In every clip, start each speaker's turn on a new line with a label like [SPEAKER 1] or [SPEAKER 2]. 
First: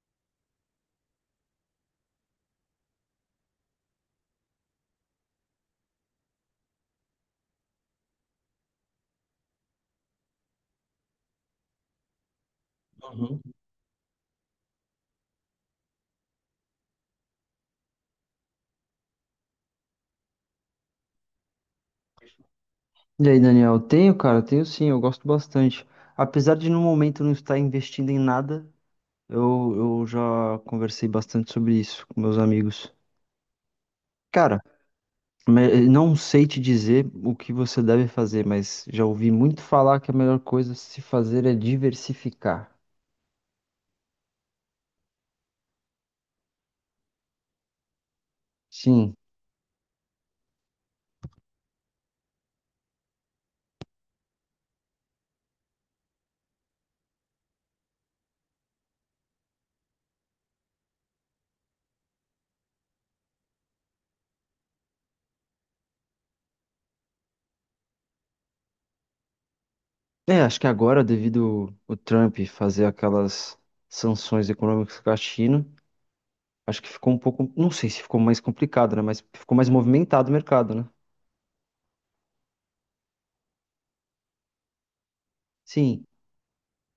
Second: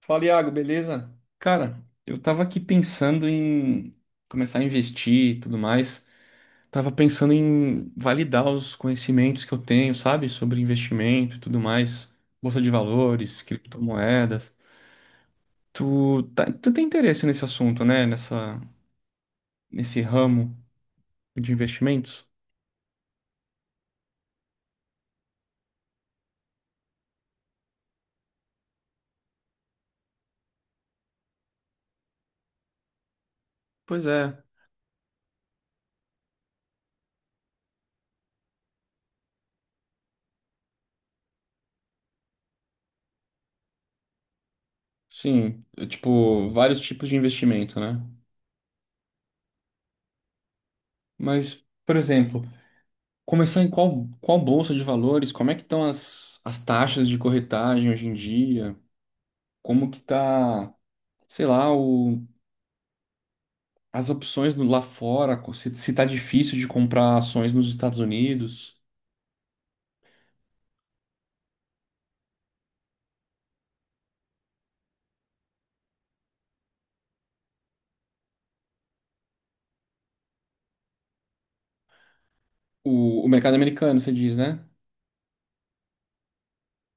[SPEAKER 1] Fala, Iago, beleza? Cara, eu tava aqui pensando em começar a investir e tudo mais. Tava pensando em validar os conhecimentos que eu tenho, sabe? Sobre investimento e tudo mais, bolsa de valores,
[SPEAKER 2] Uhum.
[SPEAKER 1] criptomoedas. Tu tem interesse nesse assunto, né? Nesse ramo de investimentos?
[SPEAKER 2] E aí, Daniel, tenho, cara, tenho sim, eu gosto bastante. Apesar de no momento não estar investindo em nada, eu, eu já conversei bastante sobre isso com meus amigos.
[SPEAKER 1] Pois é,
[SPEAKER 2] Cara, não sei te dizer o que você deve fazer, mas já ouvi muito falar que a melhor coisa a se fazer é diversificar.
[SPEAKER 1] sim. Tipo, vários tipos de investimento, né?
[SPEAKER 2] Sim.
[SPEAKER 1] Mas, por exemplo. Começar em qual bolsa de valores? Como é que estão as taxas de corretagem hoje em dia? Como que tá, sei lá, as opções lá fora? Se tá difícil de comprar ações nos Estados Unidos?
[SPEAKER 2] É, acho que agora, devido o Trump fazer aquelas sanções econômicas com a China, acho que ficou um pouco, não sei se ficou mais complicado, né? Mas ficou mais movimentado o mercado, né?
[SPEAKER 1] O mercado americano, você diz, né?
[SPEAKER 2] Sim.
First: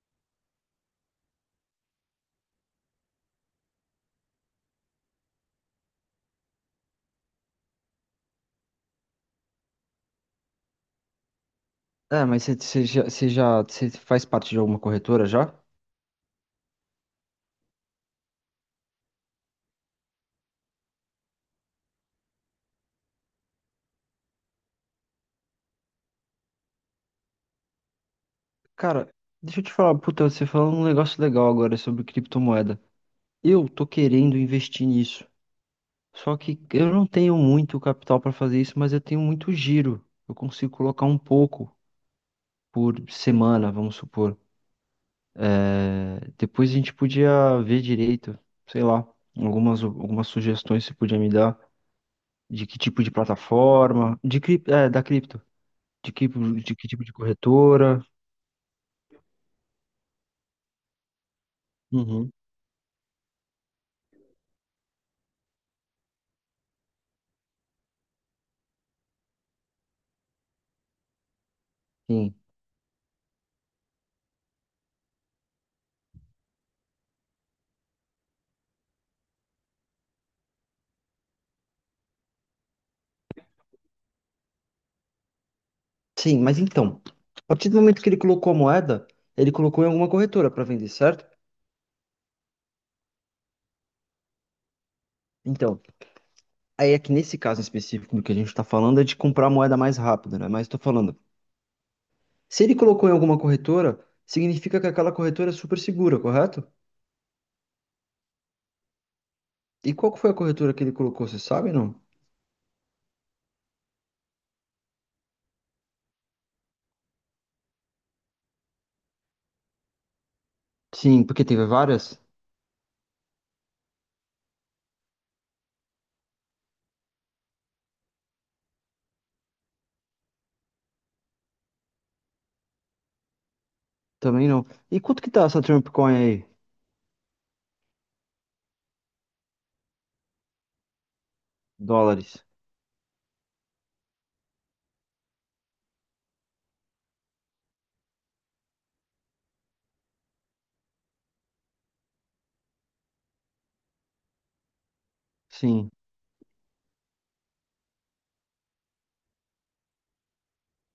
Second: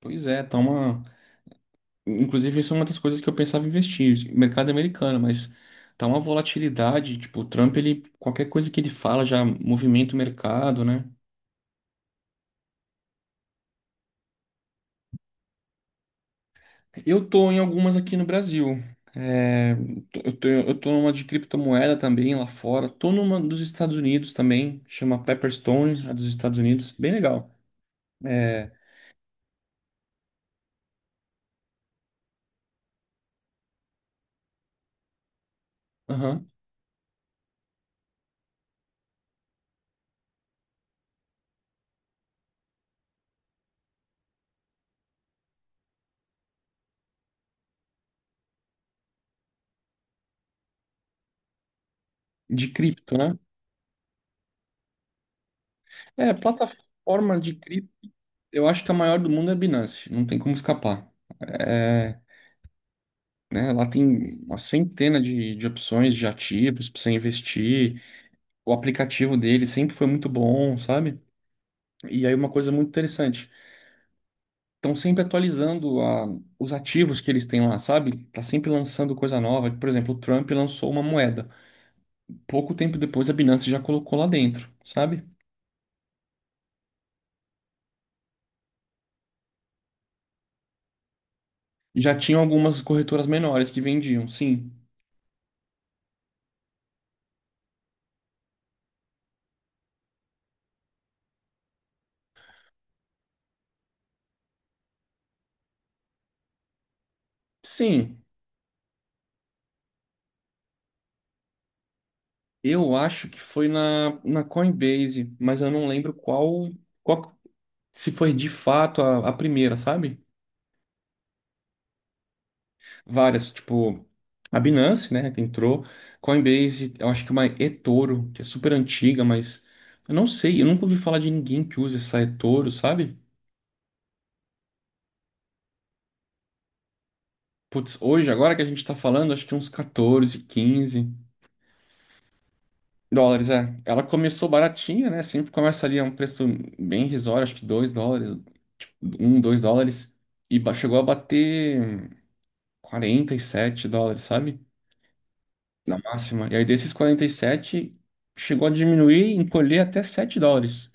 [SPEAKER 1] Pois é, tá uma. Inclusive, isso é uma das coisas que eu pensava em investir, mercado americano, mas tá uma volatilidade, tipo, o Trump, ele, qualquer coisa que ele fala já movimenta o mercado, né?
[SPEAKER 2] É, mas você faz parte de alguma corretora já?
[SPEAKER 1] Eu tô em algumas aqui no Brasil. É, eu tô numa de criptomoeda também lá fora. Tô numa dos Estados Unidos também, chama Pepperstone, a dos Estados Unidos. Bem legal. É,
[SPEAKER 2] Cara, deixa eu te falar, puta, você falou um negócio legal agora sobre criptomoeda. Eu tô querendo investir nisso. Só
[SPEAKER 1] aham,
[SPEAKER 2] que eu não tenho muito capital para fazer isso, mas eu tenho muito giro. Eu consigo colocar um pouco por semana, vamos supor. É, depois a gente podia ver direito, sei lá, algumas sugestões você podia me dar de
[SPEAKER 1] de
[SPEAKER 2] que tipo de
[SPEAKER 1] cripto, né?
[SPEAKER 2] plataforma, de cripto, é, da cripto, de que, de que tipo de
[SPEAKER 1] Plataforma de cripto,
[SPEAKER 2] corretora.
[SPEAKER 1] eu acho que a maior do mundo é a Binance, não tem como escapar. É,
[SPEAKER 2] Uhum,
[SPEAKER 1] né, lá tem uma centena de opções de ativos para você investir. O aplicativo dele sempre foi muito bom, sabe? E
[SPEAKER 2] sim.
[SPEAKER 1] aí uma coisa muito interessante. Estão sempre atualizando os ativos que eles têm lá, sabe? Tá sempre lançando coisa nova. Por exemplo, o Trump lançou uma moeda. Pouco tempo depois, a Binance já colocou lá dentro, sabe?
[SPEAKER 2] Sim, mas então, a partir do momento que ele colocou a moeda, ele colocou em alguma corretora para vender, certo?
[SPEAKER 1] Já tinham algumas corretoras menores que vendiam, sim.
[SPEAKER 2] Então, aí é que nesse caso específico do que a gente está falando é de comprar a moeda mais rápida, né? Mas estou falando, se ele colocou em alguma corretora, significa que aquela corretora é super segura, correto?
[SPEAKER 1] Sim,
[SPEAKER 2] E qual que foi a corretora que ele colocou, você sabe, não?
[SPEAKER 1] eu acho que foi na Coinbase, mas eu não lembro qual se foi de fato a primeira, sabe?
[SPEAKER 2] Sim, porque teve várias?
[SPEAKER 1] Várias, tipo, a Binance, né, que entrou, Coinbase, eu acho que uma eToro, que é super antiga, mas eu não sei, eu nunca ouvi falar de ninguém que usa essa eToro, sabe?
[SPEAKER 2] Também não. E quanto que tá essa Trump Coin aí?
[SPEAKER 1] Putz, hoje, agora que a gente tá falando, acho que uns 14, 15
[SPEAKER 2] Dólares?
[SPEAKER 1] dólares, é. Ela começou baratinha, né, sempre começa ali a um preço bem irrisório, acho que 2 dólares, tipo, 1, 2 dólares, e chegou a bater 47 dólares, sabe?
[SPEAKER 2] Sim,
[SPEAKER 1] Na máxima. E aí desses 47 chegou a diminuir, encolher até 7 dólares.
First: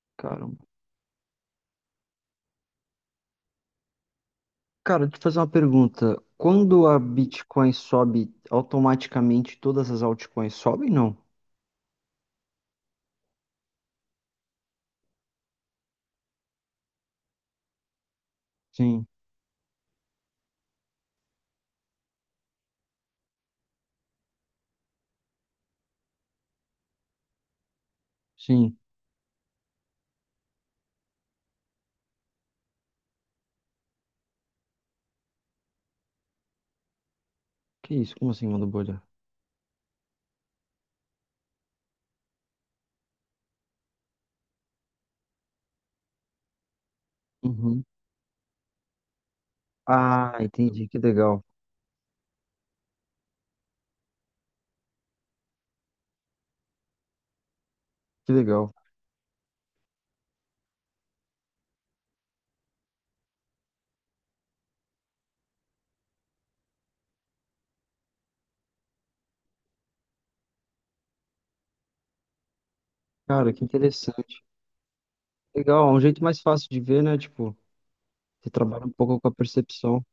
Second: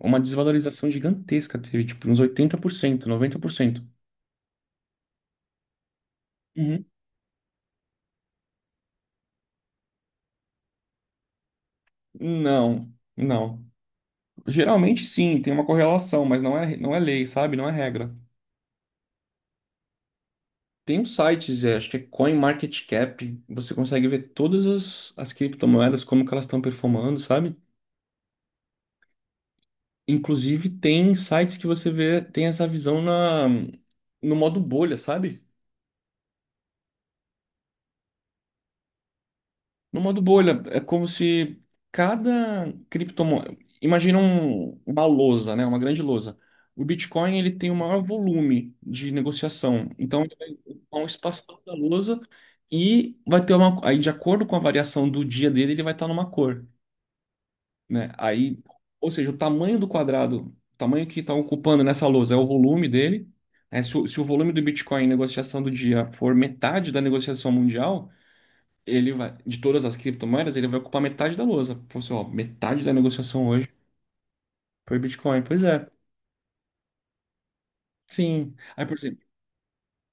[SPEAKER 1] Uma
[SPEAKER 2] cara.
[SPEAKER 1] desvalorização gigantesca teve, tipo, uns 80%, 90%.
[SPEAKER 2] Cara, deixa eu te fazer uma pergunta.
[SPEAKER 1] Uhum.
[SPEAKER 2] Quando a Bitcoin sobe, automaticamente todas as altcoins sobem, não?
[SPEAKER 1] Não, não. Geralmente sim, tem uma correlação, mas não é lei, sabe? Não é regra.
[SPEAKER 2] Sim,
[SPEAKER 1] Tem uns sites, acho que é CoinMarketCap, você consegue ver todas as criptomoedas, como que elas estão performando, sabe?
[SPEAKER 2] sim.
[SPEAKER 1] Inclusive tem sites que você vê, tem essa visão na, no modo bolha, sabe?
[SPEAKER 2] Que isso? Como assim, manda bolha?
[SPEAKER 1] No modo bolha, é como se cada criptomoeda. Imagina uma lousa, né? Uma grande lousa. O Bitcoin ele tem o
[SPEAKER 2] Uhum.
[SPEAKER 1] maior volume de negociação. Então, ele
[SPEAKER 2] Ah,
[SPEAKER 1] vai
[SPEAKER 2] entendi. Que
[SPEAKER 1] ocupar um
[SPEAKER 2] legal.
[SPEAKER 1] espação da lousa e vai ter uma. Aí, de acordo com a variação do dia dele, ele vai estar numa cor, né?
[SPEAKER 2] Que
[SPEAKER 1] Aí,
[SPEAKER 2] legal.
[SPEAKER 1] ou seja, o tamanho do quadrado, o tamanho que está ocupando nessa lousa é o volume dele. Né? Se o volume do Bitcoin em negociação do dia for metade da negociação mundial ele vai, de todas as criptomoedas, ele vai ocupar metade da lousa. Pô, assim, ó, metade da negociação
[SPEAKER 2] Cara, que
[SPEAKER 1] hoje
[SPEAKER 2] interessante.
[SPEAKER 1] foi Bitcoin. Pois é,
[SPEAKER 2] Legal, é um jeito mais fácil de ver, né? Tipo, você
[SPEAKER 1] sim. Aí,
[SPEAKER 2] trabalha um
[SPEAKER 1] por
[SPEAKER 2] pouco
[SPEAKER 1] exemplo,
[SPEAKER 2] com a percepção.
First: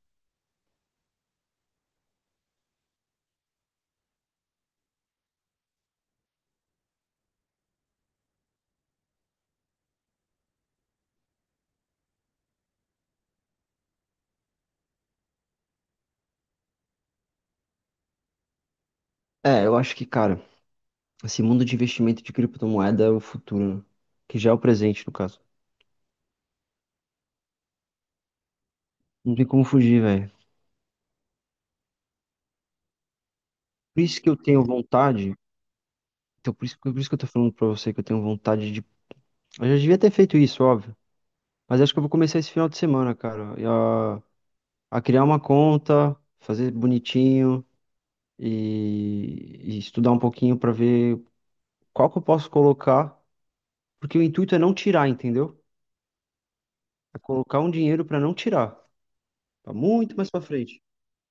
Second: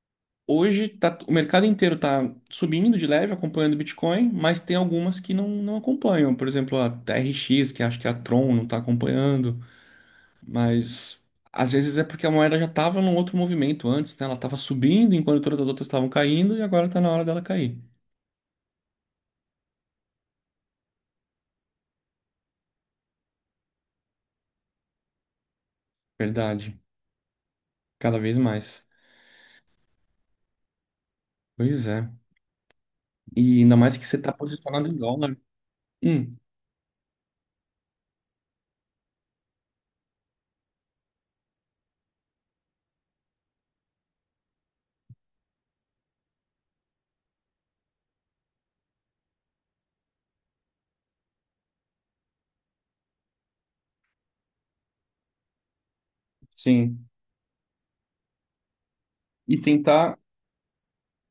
[SPEAKER 1] hoje tá, o mercado inteiro tá subindo de leve, acompanhando o Bitcoin, mas tem algumas que não acompanham. Por exemplo, a TRX, que acho que a Tron não tá acompanhando, mas. Às vezes é porque a moeda já estava num outro movimento antes, né? Ela estava subindo enquanto todas as outras estavam caindo e agora está na hora dela cair.
[SPEAKER 2] É, eu acho que, cara, esse mundo de investimento de criptomoeda é o futuro, né? Que já é o presente, no caso.
[SPEAKER 1] Verdade. Cada vez mais.
[SPEAKER 2] Não tem como fugir, velho.
[SPEAKER 1] Pois é. E ainda mais
[SPEAKER 2] Por
[SPEAKER 1] que você
[SPEAKER 2] isso que
[SPEAKER 1] está
[SPEAKER 2] eu tenho
[SPEAKER 1] posicionado em
[SPEAKER 2] vontade.
[SPEAKER 1] dólar. Hum,
[SPEAKER 2] Então, por isso que eu tô falando pra você que eu tenho vontade. Eu já devia ter feito isso, óbvio. Mas acho que eu vou começar esse final de semana, cara, a criar uma conta, fazer bonitinho e estudar um pouquinho pra ver qual que eu posso colocar. Porque o intuito é não tirar, entendeu?
[SPEAKER 1] sim.
[SPEAKER 2] É colocar um dinheiro pra não tirar.
[SPEAKER 1] E
[SPEAKER 2] Tá muito
[SPEAKER 1] tentar.
[SPEAKER 2] mais pra frente.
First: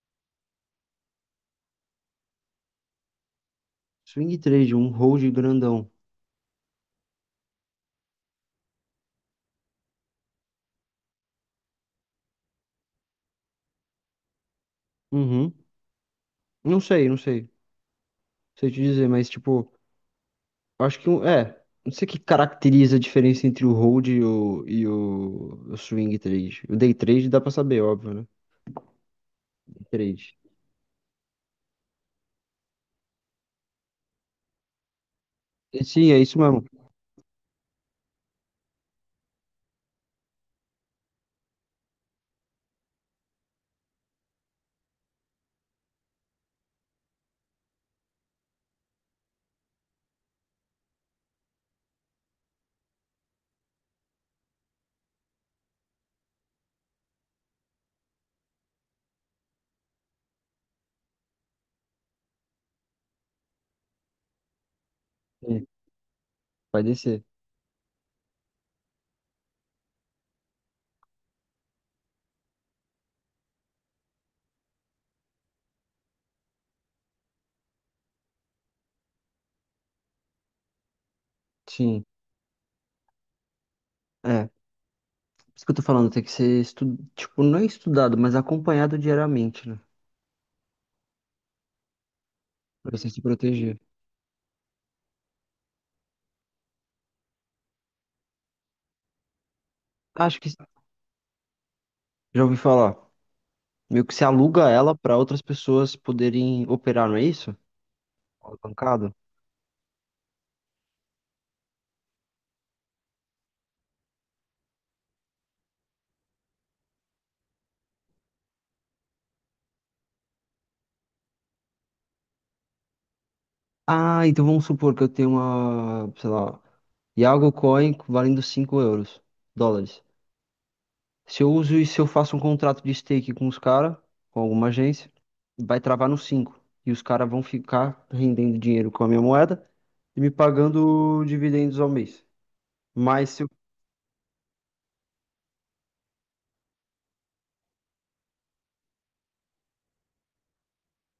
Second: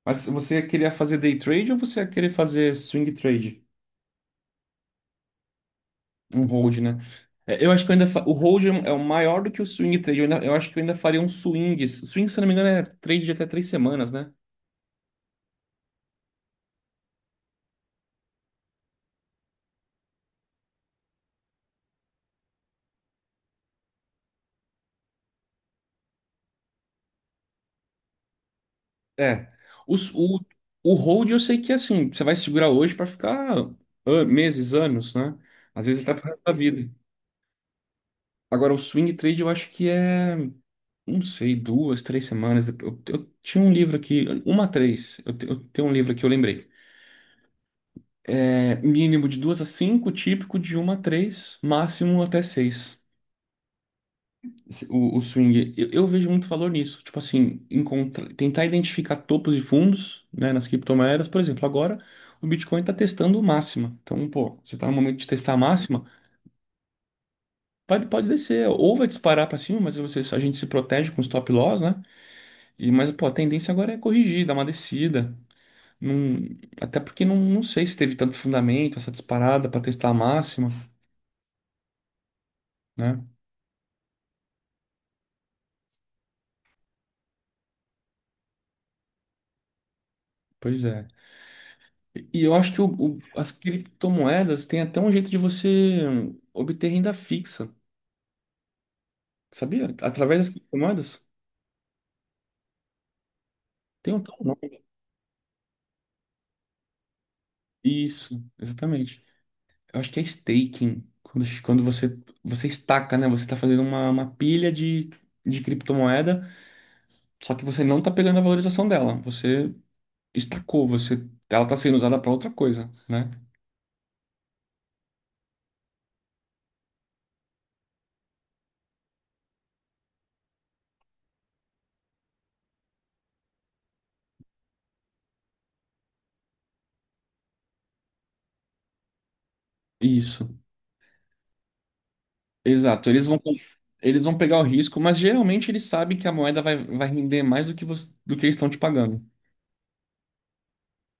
[SPEAKER 1] Mas você queria fazer day trade ou você ia querer fazer swing trade?
[SPEAKER 2] Swing trade, um hold grandão.
[SPEAKER 1] Um hold, né? Eu acho que eu ainda. O hold é um, é o maior do que o swing trade. Eu acho que eu ainda faria um swing. Swing, se não me engano, é trade de até 3 semanas, né?
[SPEAKER 2] Uhum. Não sei. Não sei te dizer, mas tipo, eu acho que é. Não sei o que caracteriza a diferença entre o hold e o swing trade. O day trade dá pra saber, óbvio, né?
[SPEAKER 1] É. Os-
[SPEAKER 2] Três.
[SPEAKER 1] O, o hold eu sei que é assim. Você vai segurar hoje para ficar meses, anos, né?
[SPEAKER 2] E
[SPEAKER 1] Às vezes
[SPEAKER 2] sim, é
[SPEAKER 1] até para
[SPEAKER 2] isso
[SPEAKER 1] a
[SPEAKER 2] mesmo.
[SPEAKER 1] vida. Agora, o swing trade eu acho que é. Não sei, duas, 3 semanas. Eu tinha um livro aqui, 1 a 3. Eu, eu tenho um livro aqui, eu lembrei. É, mínimo de 2 a 5, típico de 1 a 3, máximo até 6. O swing. Eu vejo muito valor nisso. Tipo assim, encontra, tentar identificar topos e fundos, né, nas criptomoedas. Por exemplo, agora o Bitcoin está testando máxima. Então, pô, você está no momento de testar a
[SPEAKER 2] Sim,
[SPEAKER 1] máxima,
[SPEAKER 2] vai descer.
[SPEAKER 1] pode descer. Ou vai disparar para cima, mas você, a gente se protege com stop loss, né? E, mas, pô, a tendência agora é corrigir, dar uma descida. Não- até porque não sei se teve tanto fundamento essa disparada para testar a máxima,
[SPEAKER 2] Sim.
[SPEAKER 1] né?
[SPEAKER 2] É. Isso que eu tô falando, tem que ser tipo, não é estudado, mas acompanhado diariamente, né?
[SPEAKER 1] Pois é. E eu acho que
[SPEAKER 2] Pra você se
[SPEAKER 1] as
[SPEAKER 2] proteger.
[SPEAKER 1] criptomoedas têm até um jeito de você obter renda fixa, sabia? Através
[SPEAKER 2] Acho
[SPEAKER 1] das
[SPEAKER 2] que
[SPEAKER 1] criptomoedas.
[SPEAKER 2] já ouvi falar. Meio
[SPEAKER 1] Tem
[SPEAKER 2] que
[SPEAKER 1] um
[SPEAKER 2] se
[SPEAKER 1] tal
[SPEAKER 2] aluga
[SPEAKER 1] nome.
[SPEAKER 2] ela pra outras pessoas poderem operar, não é isso?
[SPEAKER 1] Isso,
[SPEAKER 2] Alavancado.
[SPEAKER 1] exatamente. Eu acho que é staking. Quando você, você estaca, né? Você está fazendo uma pilha de criptomoeda, só que você não está pegando a valorização dela. Você estacou, você, ela está sendo usada para outra coisa, né?
[SPEAKER 2] Ah, então vamos supor que eu tenho uma, sei lá, Iago Coin valendo 5 euros, dólares. Se eu uso e se eu faço um contrato de stake com os caras, com alguma agência, vai travar no cinco. E os caras vão ficar rendendo dinheiro com a minha moeda e me
[SPEAKER 1] Isso.
[SPEAKER 2] pagando dividendos ao mês.
[SPEAKER 1] Exato, eles
[SPEAKER 2] Mas
[SPEAKER 1] vão,
[SPEAKER 2] se eu.
[SPEAKER 1] eles vão pegar o risco, mas geralmente eles sabem que a moeda vai render mais do que, do que eles estão te pagando,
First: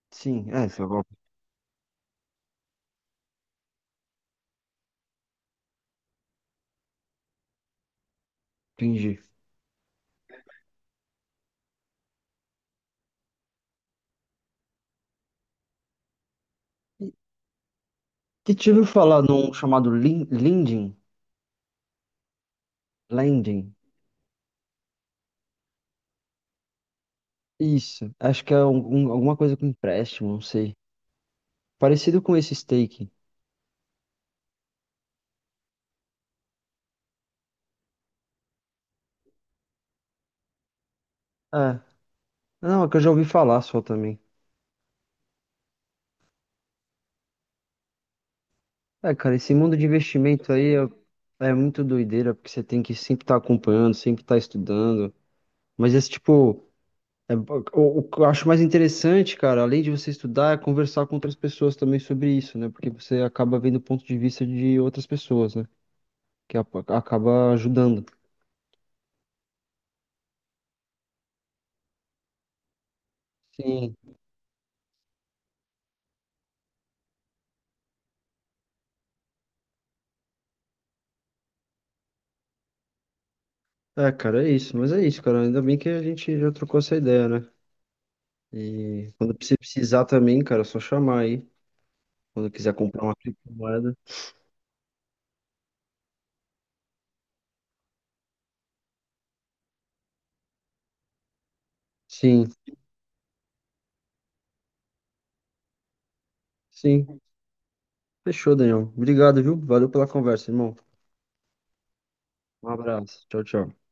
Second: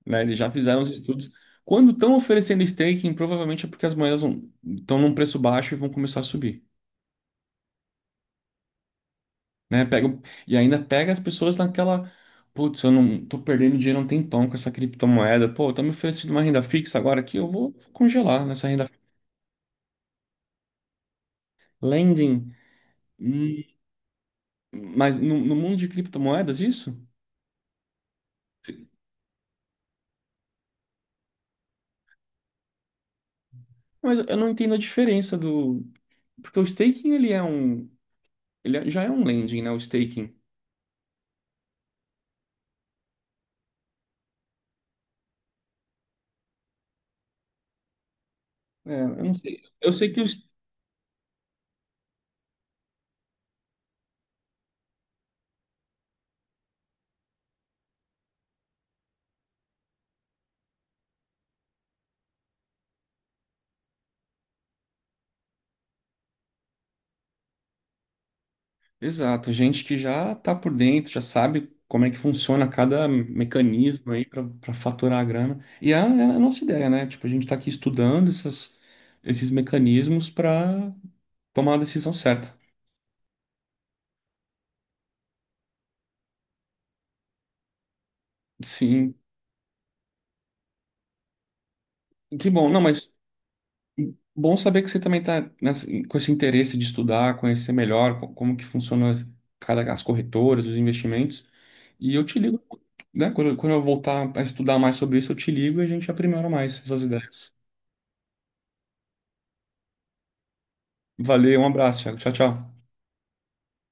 [SPEAKER 1] né? Eles
[SPEAKER 2] Sim,
[SPEAKER 1] já
[SPEAKER 2] é, se
[SPEAKER 1] fizeram
[SPEAKER 2] eu
[SPEAKER 1] os estudos. Quando estão oferecendo staking, provavelmente é porque as moedas estão num preço baixo e vão começar a subir,
[SPEAKER 2] atingir.
[SPEAKER 1] né? Pega, e ainda pega as pessoas naquela, putz, eu não tô perdendo dinheiro há um tempão com essa criptomoeda, pô, estão me oferecendo uma renda fixa agora aqui, eu vou congelar
[SPEAKER 2] Que te
[SPEAKER 1] nessa
[SPEAKER 2] ouviu
[SPEAKER 1] renda.
[SPEAKER 2] falar num chamado Lending?
[SPEAKER 1] Lending, hum,
[SPEAKER 2] Lending.
[SPEAKER 1] mas no mundo de criptomoedas, isso?
[SPEAKER 2] Isso. Acho que é alguma coisa com empréstimo, não sei. Parecido com esse stake.
[SPEAKER 1] Mas eu não entendo a diferença do. Porque o staking, ele é um. Ele já é um lending, né? O staking.
[SPEAKER 2] É. Não, é que eu já ouvi falar só também. É,
[SPEAKER 1] Eu não
[SPEAKER 2] cara, esse
[SPEAKER 1] sei.
[SPEAKER 2] mundo de
[SPEAKER 1] Eu sei que os.
[SPEAKER 2] investimento aí é muito doideira, porque você tem que sempre estar acompanhando, sempre estar estudando. Mas esse tipo, é, o que eu acho mais interessante, cara, além de você estudar, é conversar com outras pessoas também sobre isso, né? Porque você acaba vendo o ponto de vista de outras pessoas, né? Que a- acaba ajudando.
[SPEAKER 1] Exato, gente que já tá por dentro, já sabe como é que funciona cada
[SPEAKER 2] Sim.
[SPEAKER 1] mecanismo aí para faturar a grana. E é a nossa ideia, né? Tipo, a gente tá aqui estudando essas, esses mecanismos para tomar a decisão certa.
[SPEAKER 2] É, cara, é isso. Mas é isso, cara. Ainda bem que a gente já trocou essa ideia, né? E
[SPEAKER 1] Sim,
[SPEAKER 2] quando você precisar também, cara, é só chamar aí.
[SPEAKER 1] que
[SPEAKER 2] Quando
[SPEAKER 1] bom.
[SPEAKER 2] quiser
[SPEAKER 1] Não,
[SPEAKER 2] comprar
[SPEAKER 1] mas
[SPEAKER 2] uma criptomoeda.
[SPEAKER 1] bom saber que você também está com esse interesse de estudar, conhecer melhor como que funciona cada as corretoras, os investimentos. E eu te
[SPEAKER 2] Sim,
[SPEAKER 1] ligo, né? Quando, quando eu voltar a estudar mais sobre isso, eu te ligo e a gente aprimora mais essas
[SPEAKER 2] sim.
[SPEAKER 1] ideias.
[SPEAKER 2] Fechou, Daniel. Obrigado, viu? Valeu pela conversa, irmão.
[SPEAKER 1] Valeu, um abraço, Thiago. Tchau,
[SPEAKER 2] Um
[SPEAKER 1] tchau.
[SPEAKER 2] abraço. Tchau, tchau.